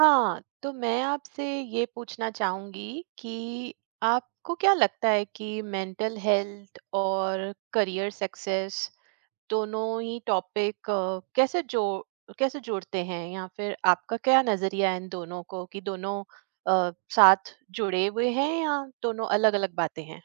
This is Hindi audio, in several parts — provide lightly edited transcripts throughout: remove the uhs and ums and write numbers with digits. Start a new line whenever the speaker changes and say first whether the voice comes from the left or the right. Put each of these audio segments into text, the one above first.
right: हाँ, तो मैं आपसे ये पूछना चाहूँगी कि आपको क्या लगता है कि मेंटल हेल्थ और करियर सक्सेस दोनों ही टॉपिक कैसे जोड़ते हैं या फिर आपका क्या नज़रिया है इन दोनों को कि दोनों साथ जुड़े हुए हैं या दोनों अलग-अलग बातें हैं?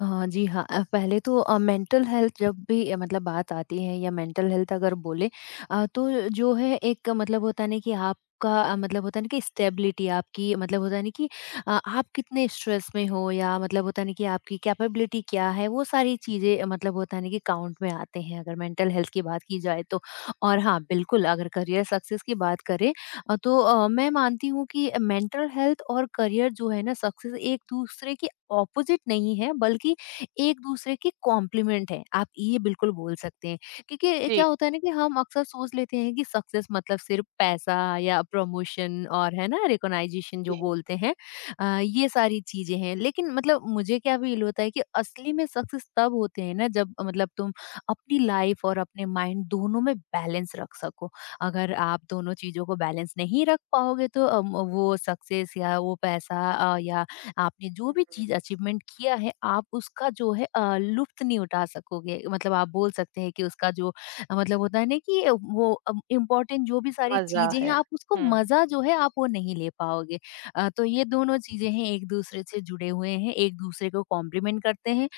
left: जी हाँ। पहले तो मेंटल हेल्थ जब भी मतलब बात आती है या मेंटल हेल्थ अगर बोले तो जो है एक मतलब होता है ना कि आपका मतलब होता है ना कि स्टेबिलिटी आपकी मतलब होता है ना कि आप कितने स्ट्रेस में हो या मतलब होता है ना कि आपकी कैपेबिलिटी क्या है वो सारी चीज़ें मतलब होता है ना कि काउंट में आते हैं अगर मेंटल हेल्थ की बात की जाए तो। और हाँ, बिल्कुल अगर करियर सक्सेस की बात करें तो मैं मानती हूँ कि मेंटल हेल्थ और करियर जो है ना सक्सेस एक-दूसरे के ऑपोजिट नहीं है बल्कि एक दूसरे के कॉम्प्लीमेंट है, आप ये बिल्कुल बोल सकते हैं। क्योंकि क्या
right: जी,
left: होता है ना कि हम अक्सर सोच लेते हैं कि सक्सेस मतलब सिर्फ पैसा या प्रमोशन और है ना रिकॉग्नाइजेशन
right: जी।
left: जो बोलते हैं। ये सारी चीजें हैं लेकिन मतलब मुझे क्या फील होता है कि असली में सक्सेस तब होते हैं ना जब मतलब तुम अपनी लाइफ और अपने माइंड दोनों में बैलेंस रख सको। अगर आप दोनों चीजों को बैलेंस नहीं रख पाओगे तो वो सक्सेस या वो पैसा या आपने जो भी चीज़
right: हुँ।
left: अचीवमेंट किया है आप उसका जो है लुफ्त नहीं उठा सकोगे, मतलब आप बोल सकते हैं कि उसका जो मतलब होता है ना कि वो इम्पोर्टेंट जो भी सारी
right: मज़ा
left: चीज़ें हैं
right: है।
left: आप उसको
right: हुँ,
left: मज़ा जो है आप वो नहीं ले पाओगे। तो ये दोनों चीज़ें हैं, एक दूसरे से जुड़े हुए हैं, एक दूसरे को कॉम्प्लीमेंट करते हैं।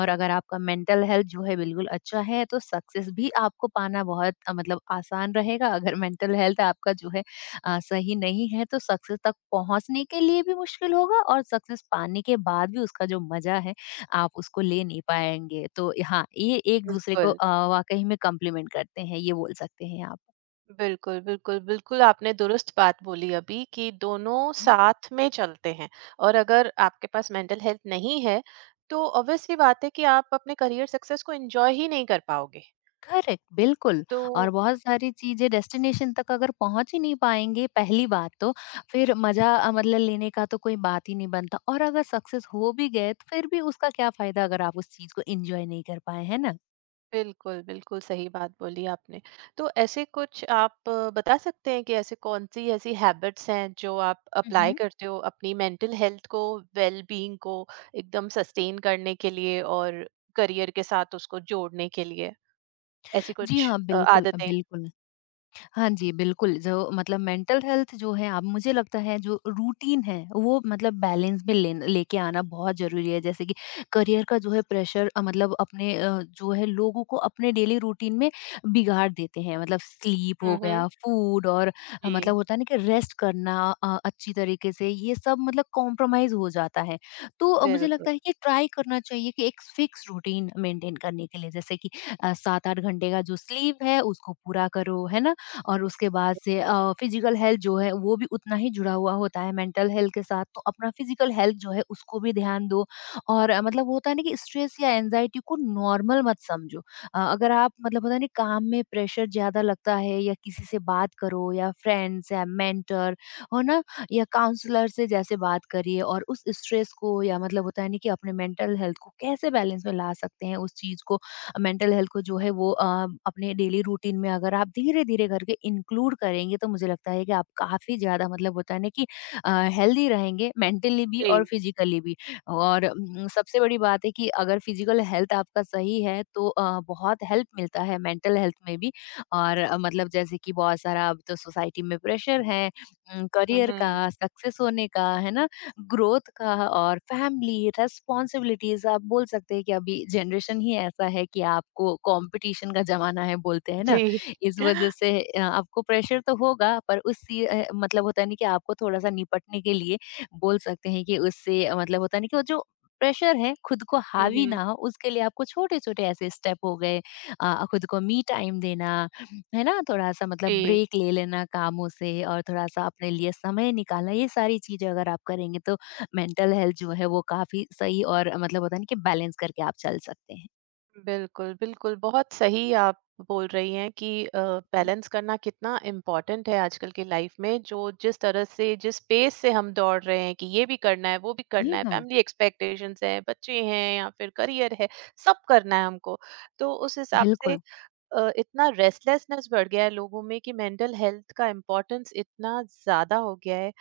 left: और अगर आपका मेंटल हेल्थ जो है बिल्कुल अच्छा है तो सक्सेस भी आपको पाना बहुत मतलब आसान रहेगा। अगर मेंटल हेल्थ आपका जो है सही नहीं है तो सक्सेस तक पहुंचने के लिए भी मुश्किल होगा और सक्सेस पाने के बाद भी उसका जो मजा है आप उसको ले नहीं पाएंगे। तो हाँ, ये एक दूसरे को
right: बिल्कुल।
left: वाकई में कॉम्प्लीमेंट करते हैं, ये बोल सकते हैं आप।
right: बिल्कुल, बिल्कुल, बिल्कुल आपने दुरुस्त बात बोली अभी कि दोनों
left: हम्म,
right: साथ में चलते हैं और अगर आपके पास मेंटल हेल्थ नहीं है, तो ऑब्वियस सी बात है कि आप अपने करियर सक्सेस को एन्जॉय ही नहीं कर पाओगे।
left: करेक्ट, बिल्कुल।
right: तो
left: और बहुत सारी चीजें डेस्टिनेशन तक अगर पहुंच ही नहीं पाएंगे पहली बात तो, फिर मजा मतलब लेने का तो कोई बात ही नहीं बनता। और अगर सक्सेस हो भी गए तो फिर भी उसका क्या फायदा अगर आप उस चीज को एंजॉय नहीं कर पाए, है ना?
right: बिल्कुल, बिल्कुल सही बात बोली आपने। तो ऐसे कुछ आप बता सकते हैं कि ऐसे कौन-सी ऐसी हैबिट्स हैं जो आप अप्लाई
left: मम्म।
right: करते हो अपनी मेंटल हेल्थ को, वेल बीइंग को एकदम सस्टेन करने के लिए और करियर के साथ उसको जोड़ने के लिए? ऐसी
left: जी
right: कुछ
left: हाँ, बिल्कुल
right: आदतें?
left: बिल्कुल। हाँ जी, बिल्कुल, जो मतलब मेंटल हेल्थ जो है, अब मुझे लगता है जो रूटीन है, वो मतलब बैलेंस में लेन लेके आना बहुत ज़रूरी है। जैसे कि करियर का जो है प्रेशर, मतलब अपने जो है लोगों को अपने डेली रूटीन में बिगाड़ देते हैं। मतलब स्लीप
right: हुँ,
left: हो
right: हुँ।
left: गया, फूड और मतलब
right: जी,
left: होता है ना कि रेस्ट करना अच्छी तरीके से ये सब मतलब कॉम्प्रोमाइज़ हो जाता है। तो मुझे
right: बिल्कुल।
left: लगता है कि ट्राई करना चाहिए कि एक फिक्स रूटीन मेंटेन करने के लिए, जैसे कि 7-8 घंटे का जो स्लीप है उसको पूरा करो, है ना? और उसके बाद से फिजिकल हेल्थ जो है वो भी उतना ही जुड़ा हुआ होता है मेंटल हेल्थ के साथ, तो अपना फिजिकल हेल्थ जो है उसको भी ध्यान दो। और मतलब होता है ना कि स्ट्रेस या एनजाइटी को नॉर्मल मत समझो। अगर आप मतलब होता है ना काम में प्रेशर ज्यादा लगता है या किसी से बात करो, या फ्रेंड्स या मेंटर हो ना, या काउंसलर से जैसे बात करिए और उस स्ट्रेस को या मतलब होता है ना कि अपने मेंटल हेल्थ को कैसे बैलेंस में ला सकते हैं उस चीज को, मेंटल हेल्थ को जो है वो अपने डेली रूटीन में अगर आप धीरे-धीरे करके इंक्लूड करेंगे तो मुझे लगता है कि आप काफ़ी ज़्यादा मतलब होता है ना कि अ, हेल्दी रहेंगे, मेंटली भी
right: जी।
left: और फिजिकली भी। और सबसे बड़ी बात है कि अगर फिजिकल हेल्थ आपका सही है तो बहुत हेल्प मिलता है मेंटल हेल्थ में भी। और मतलब जैसे कि बहुत सारा अब तो सोसाइटी में प्रेशर है,
right: हुँ,
left: करियर
right: हुँ।
left: का, सक्सेस होने का, है ना? ग्रोथ का और फैमिली रेस्पॉन्सिबिलिटीज, आप बोल सकते हैं कि अभी जनरेशन ही ऐसा है कि आपको कंपटीशन का जमाना है, बोलते हैं ना।
right: जी।
left: इस वजह से आपको प्रेशर तो होगा पर उससे मतलब होता नहीं कि आपको थोड़ा सा निपटने के लिए बोल सकते हैं कि उससे मतलब होता नहीं कि वो जो प्रेशर है खुद को
right: हुँ,
left: हावी
right: हुँ।
left: ना हो, उसके लिए आपको छोटे छोटे ऐसे स्टेप हो गए, खुद को मी टाइम देना, है ना? थोड़ा-सा मतलब
right: जी,
left: ब्रेक ले लेना कामों से और थोड़ा-सा अपने लिए समय निकालना, ये सारी चीज़ें अगर आप करेंगे तो मेंटल हेल्थ जो है वो काफ़ी सही और मतलब होता है ना कि बैलेंस करके आप चल सकते हैं।
right: बिल्कुल, बिल्कुल। बहुत सही आप बोल रही हैं कि
left: हुँ।
right: बैलेंस करना कितना इम्पोर्टेंट है आजकल की लाइफ़ में, जो जिस तरह से जिस पेस से हम दौड़ रहे हैं कि ये भी करना है, वो भी
left: जी
right: करना है,
left: हाँ,
right: फैमिली एक्सपेक्टेशंस हैं, बच्चे हैं या फिर करियर है, सब करना है हमको। तो उस हिसाब से
left: बिल्कुल।
right: इतना रेस्टलेसनेस बढ़ गया है लोगों में कि मेंटल हेल्थ का इम्पोर्टेंस इतना ज़्यादा हो गया है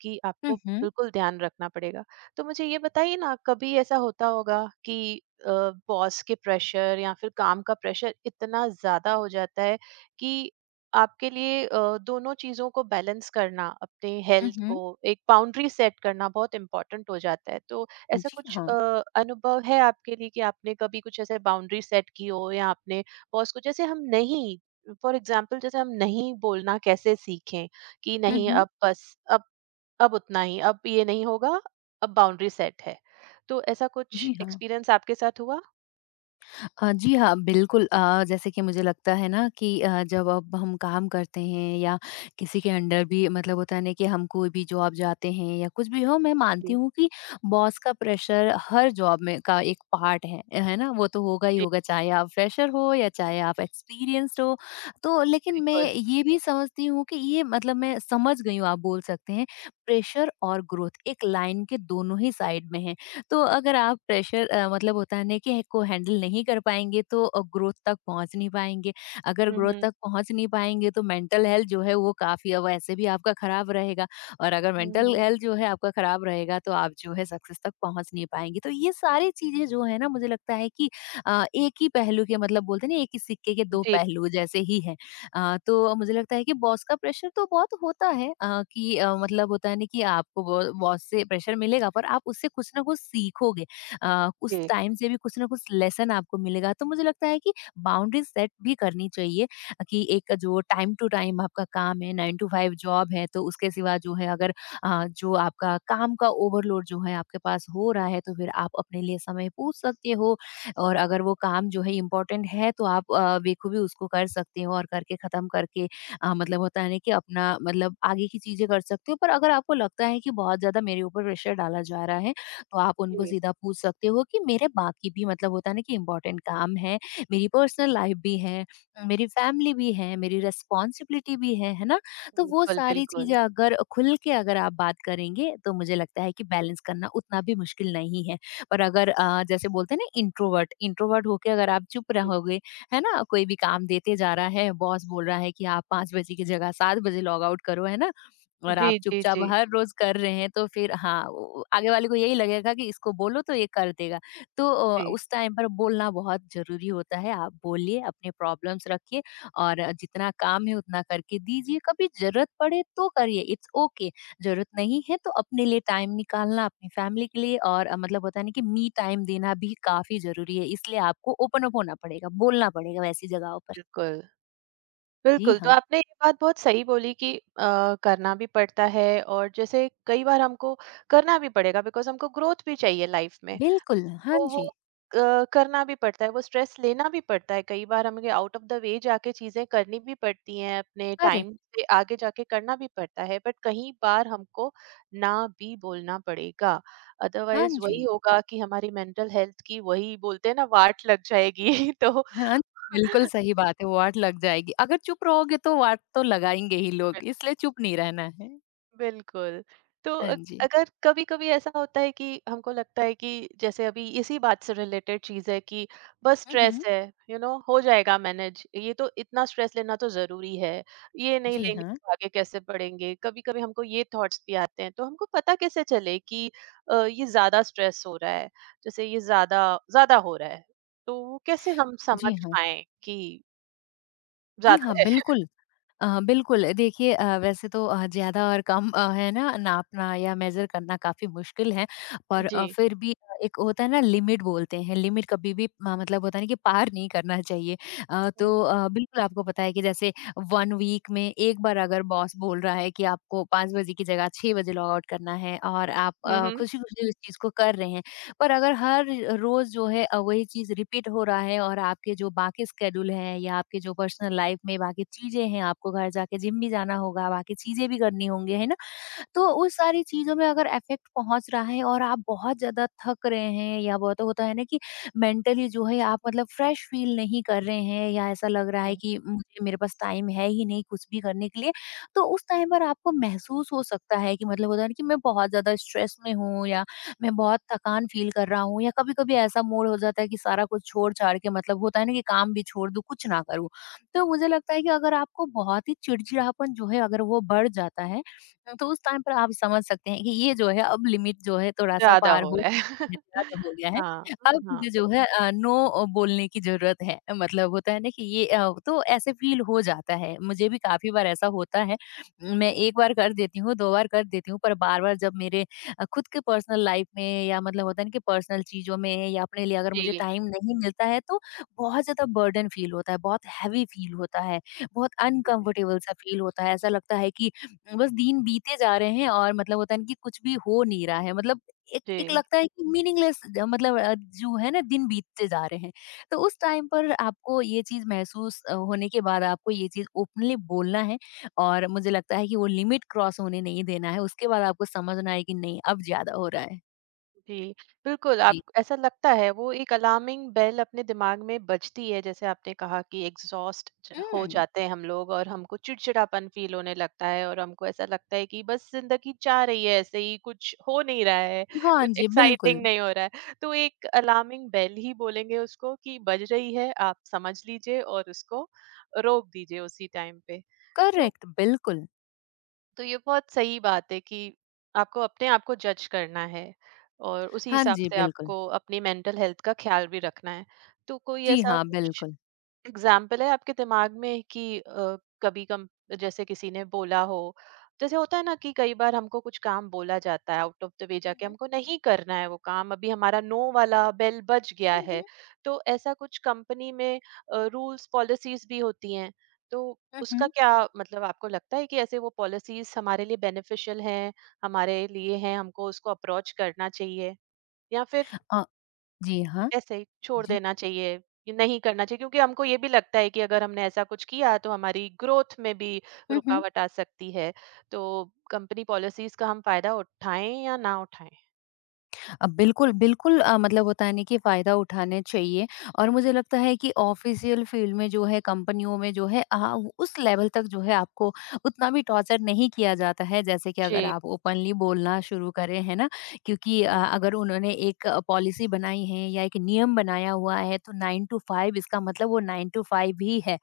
right: कि
left: हुँ,
right: आपको
left: हुँ।
right: बिल्कुल ध्यान रखना पड़ेगा। तो मुझे ये बताइए ना कभी ऐसा होता होगा कि अ, बॉस के प्रेशर या फिर काम का प्रेशर इतना ज़्यादा हो जाता है कि आपके लिए दोनों चीज़ों को बैलेंस करना, अपने
left: हुँ,
right: हेल्थ
left: हुँ।
right: को एक बाउंड्री सेट करना बहुत इम्पोर्टेंट हो जाता है। तो ऐसा
left: जी
right: कुछ
left: हाँ।
right: अनुभव है आपके लिए कि आपने कभी कुछ ऐसे बाउंड्री सेट की हो या आपने बॉस को जैसे हम नहीं फॉर एग्जाम्पल जैसे हम नहीं बोलना कैसे सीखें कि
left: हुँ,
right: नहीं
left: हुँ।
right: अब बस अब उतना ही अब ये नहीं होगा अब बाउंड्री सेट है तो ऐसा कुछ
left: जी हाँ।
right: एक्सपीरियंस आपके साथ हुआ।
left: जी हाँ, बिल्कुल। जैसे कि मुझे लगता है ना कि जब अब हम काम करते हैं या किसी के अंडर भी मतलब होता है ना कि हम कोई भी जॉब जाते हैं या कुछ भी हो, मैं मानती
right: जी,
left: हूँ कि बॉस का प्रेशर हर जॉब में का एक पार्ट है ना? वो तो होगा ही
right: जी,
left: होगा, चाहे आप फ्रेशर हो या चाहे आप एक्सपीरियंस्ड हो। तो लेकिन मैं
right: बिल्कुल।
left: ये भी समझती हूँ कि ये मतलब मैं समझ गई हूँ, आप बोल सकते हैं, प्रेशर और ग्रोथ एक लाइन के दोनों ही साइड में है। तो अगर आप प्रेशर मतलब होता है ना कि को हैंडल नहीं कर पाएँगे तो ग्रोथ तक पहुँच नहीं पाएँगे। अगर
right: हम्म,
left: ग्रोथ
right: हम्म,
left: तक पहुँच नहीं पाएँगे तो मेंटल हेल्थ जो है वो काफ़ी वैसे भी आपका खराब रहेगा, और अगर
right: हम्म,
left: मेंटल हेल्थ जो है आपका खराब रहेगा तो आप जो है सक्सेस तक पहुँच नहीं पाएँगे। तो ये सारी चीज़ें जो है ना मुझे लगता है कि एक ही पहलू के मतलब बोलते हैं ना एक ही सिक्के के 2
right: जी,
left: पहलू जैसे ही है। तो मुझे लगता है कि बॉस का प्रेशर तो बहुत होता है, कि मतलब होता है ना कि आपको बॉस से प्रेशर मिलेगा पर आप उससे कुछ ना कुछ सीखोगे। उस
right: जी,
left: टाइम से भी कुछ ना कुछ लेसन आपको मिलेगा, तो मुझे लगता है कि बाउंड्री सेट भी करनी चाहिए। कि एक जो टाइम टू टाइम आपका काम है, 9 to 5 जॉब है, तो उसके सिवा जो है अगर जो आपका काम का ओवरलोड जो है आपके पास हो रहा है तो फिर आप अपने लिए समय पूछ सकते हो। और अगर वो काम जो है इम्पोर्टेंट है तो आप बेखूबी उसको कर सकते हो, और करके ख़त्म करके मतलब होता है ना कि अपना मतलब आगे की चीज़ें कर सकते हो। पर अगर आपको लगता है कि बहुत ज़्यादा मेरे ऊपर प्रेशर डाला जा रहा है, तो आप उनको
right: जी,
left: सीधा पूछ सकते हो कि मेरे बाकी भी मतलब होता है ना कि इम्पोर्टेंट काम है, मेरी पर्सनल लाइफ भी है, मेरी फैमिली भी है, मेरी रिस्पॉन्सिबिलिटी भी है ना? तो वो
right: बिल्कुल,
left: सारी चीज़ें
right: बिल्कुल,
left: अगर खुल के अगर आप बात करेंगे, तो मुझे लगता है कि बैलेंस करना उतना भी मुश्किल नहीं है। और अगर जैसे बोलते हैं ना, इंट्रोवर्ट इंट्रोवर्ट होके अगर आप चुप
right: जी,
left: रहोगे, है ना, कोई भी काम देते जा रहा है, बॉस बोल रहा है कि आप 5 बजे की जगह 7 बजे लॉग आउट करो, है ना, और आप
right: जी, जी,
left: चुपचाप
right: जी,
left: हर रोज कर रहे हैं तो फिर हाँ आगे वाले को यही लगेगा कि इसको बोलो तो ये कर देगा। तो
right: जी,
left: उस टाइम पर बोलना बहुत जरूरी होता है। आप बोलिए, अपने प्रॉब्लम्स रखिए और जितना काम है उतना करके दीजिए, कभी जरूरत पड़े तो करिए, इट्स ओके। ज़रूरत नहीं है तो अपने लिए टाइम निकालना, अपनी फैमिली के लिए और मतलब होता है ना कि मी टाइम देना भी काफ़ी ज़रूरी है। इसलिए आपको ओपन अप होना पड़ेगा, बोलना पड़ेगा वैसी जगहों पर।
right: बिल्कुल,
left: जी
right: बिल्कुल। तो
left: हाँ।
right: आपने ये बात बहुत सही बोली कि करना भी पड़ता है और जैसे कई बार हमको करना भी पड़ेगा बिकॉज़ हमको ग्रोथ भी चाहिए लाइफ में।
left: बिल्कुल, हाँ
right: तो वो
left: जी।
right: करना भी पड़ता है, वो स्ट्रेस लेना भी पड़ता है। कई बार हमें आउट ऑफ द वे जाके चीज़ें करनी भी पड़ती हैं, अपने
left: करेक्ट,
right: टाइम से आगे जाके करना भी पड़ता है, बट कई बार हमको ना भी बोलना पड़ेगा।
left: हाँ
right: अदरवाइज़ वही
left: जी।
right: होगा कि हमारी मेंटल हेल्थ की वही बोलते हैं ना वाट लग जाएगी। तो
left: हाँ, बिल्कुल सही बात है, वाट लग जाएगी। अगर चुप रहोगे तो वाट तो लगाएँगे ही लोग, इसलिए चुप नहीं रहना है।
right: बिल्कुल। तो
left: हाँ जी।
right: अगर कभी-कभी ऐसा होता है कि हमको लगता है कि जैसे अभी इसी बात से रिलेटेड चीज़ है कि बस
left: हुँ,
right: स्ट्रेस
left: हुँ।
right: है, यू नो हो जाएगा मैनेज। ये तो इतना स्ट्रेस लेना तो ज़रूरी है। ये नहीं
left: जी
right: लेंगे
left: हाँ,
right: तो आगे कैसे बढ़ेंगे? कभी-कभी हमको ये थॉट्स भी आते हैं। तो हमको पता कैसे चले कि ये ज़्यादा स्ट्रेस हो रहा है, जैसे ये ज़्यादा ज़्यादा हो रहा है। तो वो कैसे हम
left: जी
right: समझ
left: हाँ।
right: पाएँ कि
left: जी
right: ज़्यादा
left: हाँ,
right: है?
left: बिल्कुल। बिल्कुल, देखिए, वैसे तो ज़्यादा और कम है ना नापना या मेज़र करना काफ़ी मुश्किल है, पर
right: जी।
left: फिर भी एक होता है ना लिमिट, बोलते हैं लिमिट कभी भी मतलब होता है ना कि पार नहीं करना चाहिए। तो
right: हुँ।
left: बिल्कुल आपको पता है कि जैसे 1 वीक में एक बार अगर बॉस बोल रहा है कि आपको 5 बजे की जगह 6 बजे लॉग आउट करना है और आप
right: हुँ, हुँ।
left: खुशी-खुशी उस चीज़ को कर रहे हैं, पर अगर हर रोज़ जो है वही चीज़ रिपीट हो रहा है और आपके जो बाकी स्केड्यूल है या आपके जो पर्सनल लाइफ में बाकी चीज़ें हैं, आपको घर जाके जिम भी जाना होगा, बाकी चीज़ें भी करनी होंगी, है ना? तो उस सारी चीज़ों में अगर इफ़ेक्ट पहुँच रहा है और आप बहुत ज़्यादा थक रहे हैं या बहुत होता है ना कि मेंटली जो है आप मतलब फ्रेश फ़ील नहीं कर रहे हैं या ऐसा लग रहा है कि मुझे मेरे पास टाइम है ही नहीं कुछ भी करने के लिए, तो उस टाइम पर आपको महसूस हो सकता है कि मतलब होता है ना कि मैं बहुत ज़्यादा स्ट्रेस में हूँ या मैं बहुत थकान फ़ील कर रहा हूँ या कभी-कभी ऐसा मूड हो जाता है कि सारा कुछ छोड़-छाड़ के मतलब होता है ना कि काम भी छोड़ दूँ, कुछ ना करूँ। तो मुझे लगता है कि अगर आपको बहुत ही चिड़चिड़ापन जो है अगर वो बढ़ जाता है तो उस टाइम पर आप समझ सकते हैं कि ये जो है अब लिमिट जो है थोड़ा-सा
right: ज़्यादा
left: पार
right: हो
left: हो,
right: रहा है।
left: ज्यादा हो गया है।
right: हाँ,
left: अब
right: हाँ।
left: मुझे जो है नो बोलने की ज़रूरत है। मतलब होता है ना कि ये तो ऐसे फ़ील हो जाता है। मुझे भी काफ़ी बार ऐसा होता है। मैं 1 बार कर देती हूँ, 2 बार कर देती हूँ पर बार-बार जब मेरे खुद के पर्सनल लाइफ़ में या मतलब होता है ना कि पर्सनल चीज़ों में या अपने लिए अगर मुझे
right: जी,
left: टाइम नहीं मिलता है तो बहुत ज़्यादा बर्डन फ़ील होता है, बहुत हैवी फ़ील होता है, बहुत अनकम्फ़र्टेबल सा फ़ील होता है। ऐसा लगता है कि बस दिन बीते जा रहे हैं और मतलब होता है ना कि कुछ भी हो नहीं रहा है, मतलब एक एक
right: जी,
left: लगता है कि मीनिंगलेस, मतलब जो है ना दिन बीतते जा रहे हैं। तो उस टाइम पर आपको ये चीज महसूस होने के बाद आपको ये चीज ओपनली बोलना है और मुझे लगता है कि वो लिमिट क्रॉस होने नहीं देना है, उसके बाद आपको समझना है कि नहीं अब ज्यादा हो रहा है।
right: जी। बिल्कुल, आप
left: जी।
right: ऐसा लगता है वो एक अलार्मिंग बेल अपने दिमाग में बजती है जैसे आपने कहा कि एग्ज़ॉस्ट ज हो
left: हम्म।
right: जाते हैं हम लोग और हमको चिड़चिड़ापन फ़ील होने लगता है और हमको ऐसा लगता है कि बस ज़िंदगी जा रही है ऐसे ही, कुछ हो नहीं रहा है,
left: हाँ
right: कुछ
left: जी बिल्कुल।
right: एक्साइटिंग नहीं हो रहा है। तो एक अलार्मिंग बेल ही बोलेंगे उसको कि बज रही है, आप समझ लीजिए और उसको रोक दीजिए उसी टाइम पे। तो
left: करेक्ट बिल्कुल।
right: तो ये बहुत सही बात है कि आपको अपने आप को जज करना है और उसी
left: हाँ
right: हिसाब
left: जी
right: से
left: बिल्कुल।
right: आपको अपनी मेंटल हेल्थ का ख्याल भी रखना है। तो कोई
left: जी
right: ऐसा
left: हाँ
right: कुछ
left: बिल्कुल।
right: एग्जाम्पल है आपके दिमाग में कि कभी कम जैसे किसी ने बोला हो जैसे होता है ना कि कई बार हमको कुछ काम बोला जाता है आउट ऑफ द वे जाके
left: हम्म
right: हमको नहीं करना है वो काम अभी हमारा नो वाला बेल बज गया
left: हम्म
right: है तो ऐसा कुछ कंपनी में रूल्स पॉलिसीज भी होती हैं तो उसका
left: हम्म।
right: क्या मतलब आपको लगता है कि ऐसे वो पॉलिसीज हमारे लिए बेनिफिशियल हैं हमारे लिए हैं हमको उसको अप्रोच करना चाहिए या फिर
left: अ, जी हाँ।
right: ऐसे ही छोड़
left: जी।
right: देना चाहिए, ये नहीं करना चाहिए क्योंकि हमको ये भी लगता है कि अगर हमने ऐसा कुछ किया तो हमारी ग्रोथ में भी
left: हम्म।
right: रुकावट आ सकती है। तो कंपनी पॉलिसीज़ का हम फ़ायदा उठाएँ या ना उठाएँ?
left: बिल्कुल, बिल्कुल मतलब होता है ना कि फ़ायदा उठाने चाहिए। और मुझे लगता है कि ऑफ़िशियल फ़ील्ड में जो है कंपनियों में जो है उस लेवल तक जो है आपको उतना भी टॉर्चर नहीं किया जाता है जैसे कि अगर
right: जी।
left: आप ओपनली बोलना शुरू करें, है ना? क्योंकि
right: हुँ,
left: अगर उन्होंने एक पॉलिसी बनाई है या एक नियम बनाया हुआ है तो 9 टू 5 इसका मतलब वो 9 टू 5 ही है।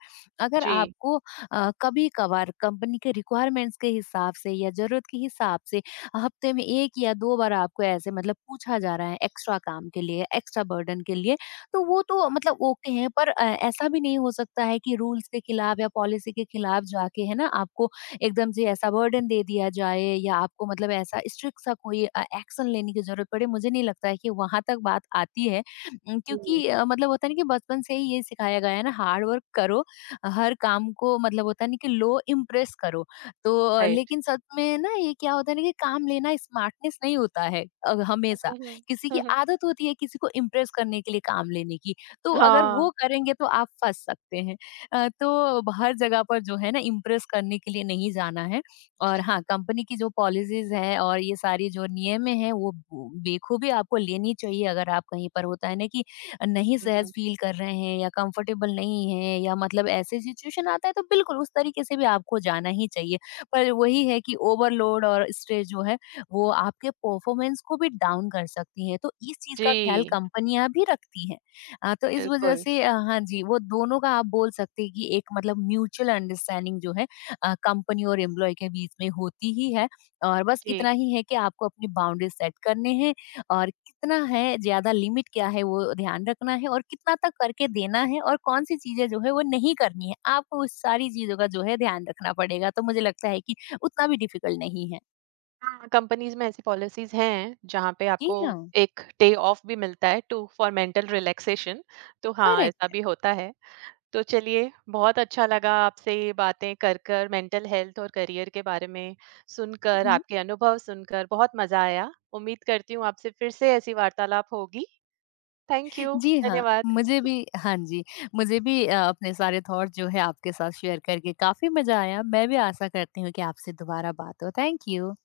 left: अगर
right: जी।
left: आपको कभी-कभार कंपनी के रिक्वायरमेंट्स के हिसाब से या ज़रूरत के हिसाब से हफ्ते में 1 या 2 बार आपको ऐसे मतलब पूछा जा रहा है एक्स्ट्रा काम के लिए, एक्स्ट्रा बर्डन के लिए, तो वो तो मतलब ओके है। पर ऐसा भी नहीं हो सकता है कि रूल्स के खिलाफ या पॉलिसी के खिलाफ जाके है ना आपको एकदम से ऐसा बर्डन दे दिया जाए या आपको मतलब ऐसा स्ट्रिक्ट सा कोई एक्शन लेने की ज़रूरत पड़े, मुझे नहीं लगता है कि वहाँ तक बात आती है।
right: जी,
left: क्योंकि मतलब होता है ना कि बचपन से ही ये सिखाया गया है ना हार्ड वर्क करो, हर काम को मतलब होता है ना कि लो इम्प्रेस करो। तो
right: राइट।
left: लेकिन सच में ना ये क्या होता है ना कि काम लेना स्मार्टनेस नहीं होता है हमेशा।
right: हुँ, हुँ।
left: किसी की
right: हुँ, हुँ।
left: आदत होती है किसी को इम्प्रेस करने के लिए काम लेने की, तो अगर वो
right: हाँ।
left: करेंगे तो आप फंस सकते हैं। तो हर जगह पर जो है ना इम्प्रेस करने के लिए नहीं जाना है और हाँ कंपनी की जो पॉलिसीज है और ये सारी जो नियम है वो बेखूबी आपको लेनी चाहिए अगर आप कहीं पर होता है ना कि नहीं
right: हुँ,
left: सहज
right: हुँ।
left: फील कर रहे हैं या कंफर्टेबल नहीं है या मतलब ऐसे सिचुएशन आता है तो बिल्कुल उस तरीके से भी आपको जाना ही चाहिए। पर वही है कि ओवरलोड और स्ट्रेस जो है वो आपके परफॉर्मेंस को भी डाउन कर सकती है, तो इस चीज का ख्याल
right: जी,
left: कंपनियां भी रखती हैं। तो इस वजह
right: बिल्कुल।
left: से हाँ जी वो दोनों का आप बोल सकते हैं कि एक मतलब म्यूचुअल अंडरस्टैंडिंग जो है कंपनी और एम्प्लॉय के बीच में होती ही है और बस
right: जी।
left: इतना ही है कि आपको अपनी बाउंड्री सेट करने हैं। और कितना है ज़्यादा, लिमिट क्या है वो ध्यान रखना है और कितना तक करके देना है और कौन सी चीज़ें जो है वो नहीं करनी है। आपको उस सारी चीज़ों का जो है ध्यान रखना पड़ेगा, तो मुझे लगता है कि उतना भी डिफ़िकल्ट नहीं है।
right: हाँ, कंपनीज़ में ऐसी पॉलिसीज़ हैं जहाँ पे
left: जी
right: आपको
left: हाँ,
right: एक डे ऑफ भी मिलता है टू फॉर मेंटल रिलैक्सेशन। तो हाँ,
left: करेक्ट
right: ऐसा
left: है।
right: भी होता है। तो चलिए, बहुत अच्छा लगा आपसे ये बातें कर कर, मेंटल हेल्थ और करियर के बारे में
left: हुँ,
right: सुनकर,
left: हुँ।
right: आपके अनुभव सुनकर बहुत मज़ा आया। उम्मीद करती हूँ आपसे फिर से ऐसी वार्तालाप होगी। थैंक यू,
left: जी हाँ,
right: धन्यवाद।
left: मुझे भी। हाँ जी, मुझे भी अपने सारे थॉट जो है आपके साथ शेयर करके काफ़ी मज़ा आया। मैं भी आशा करती हूँ कि आपसे दोबारा बात हो। Thank you.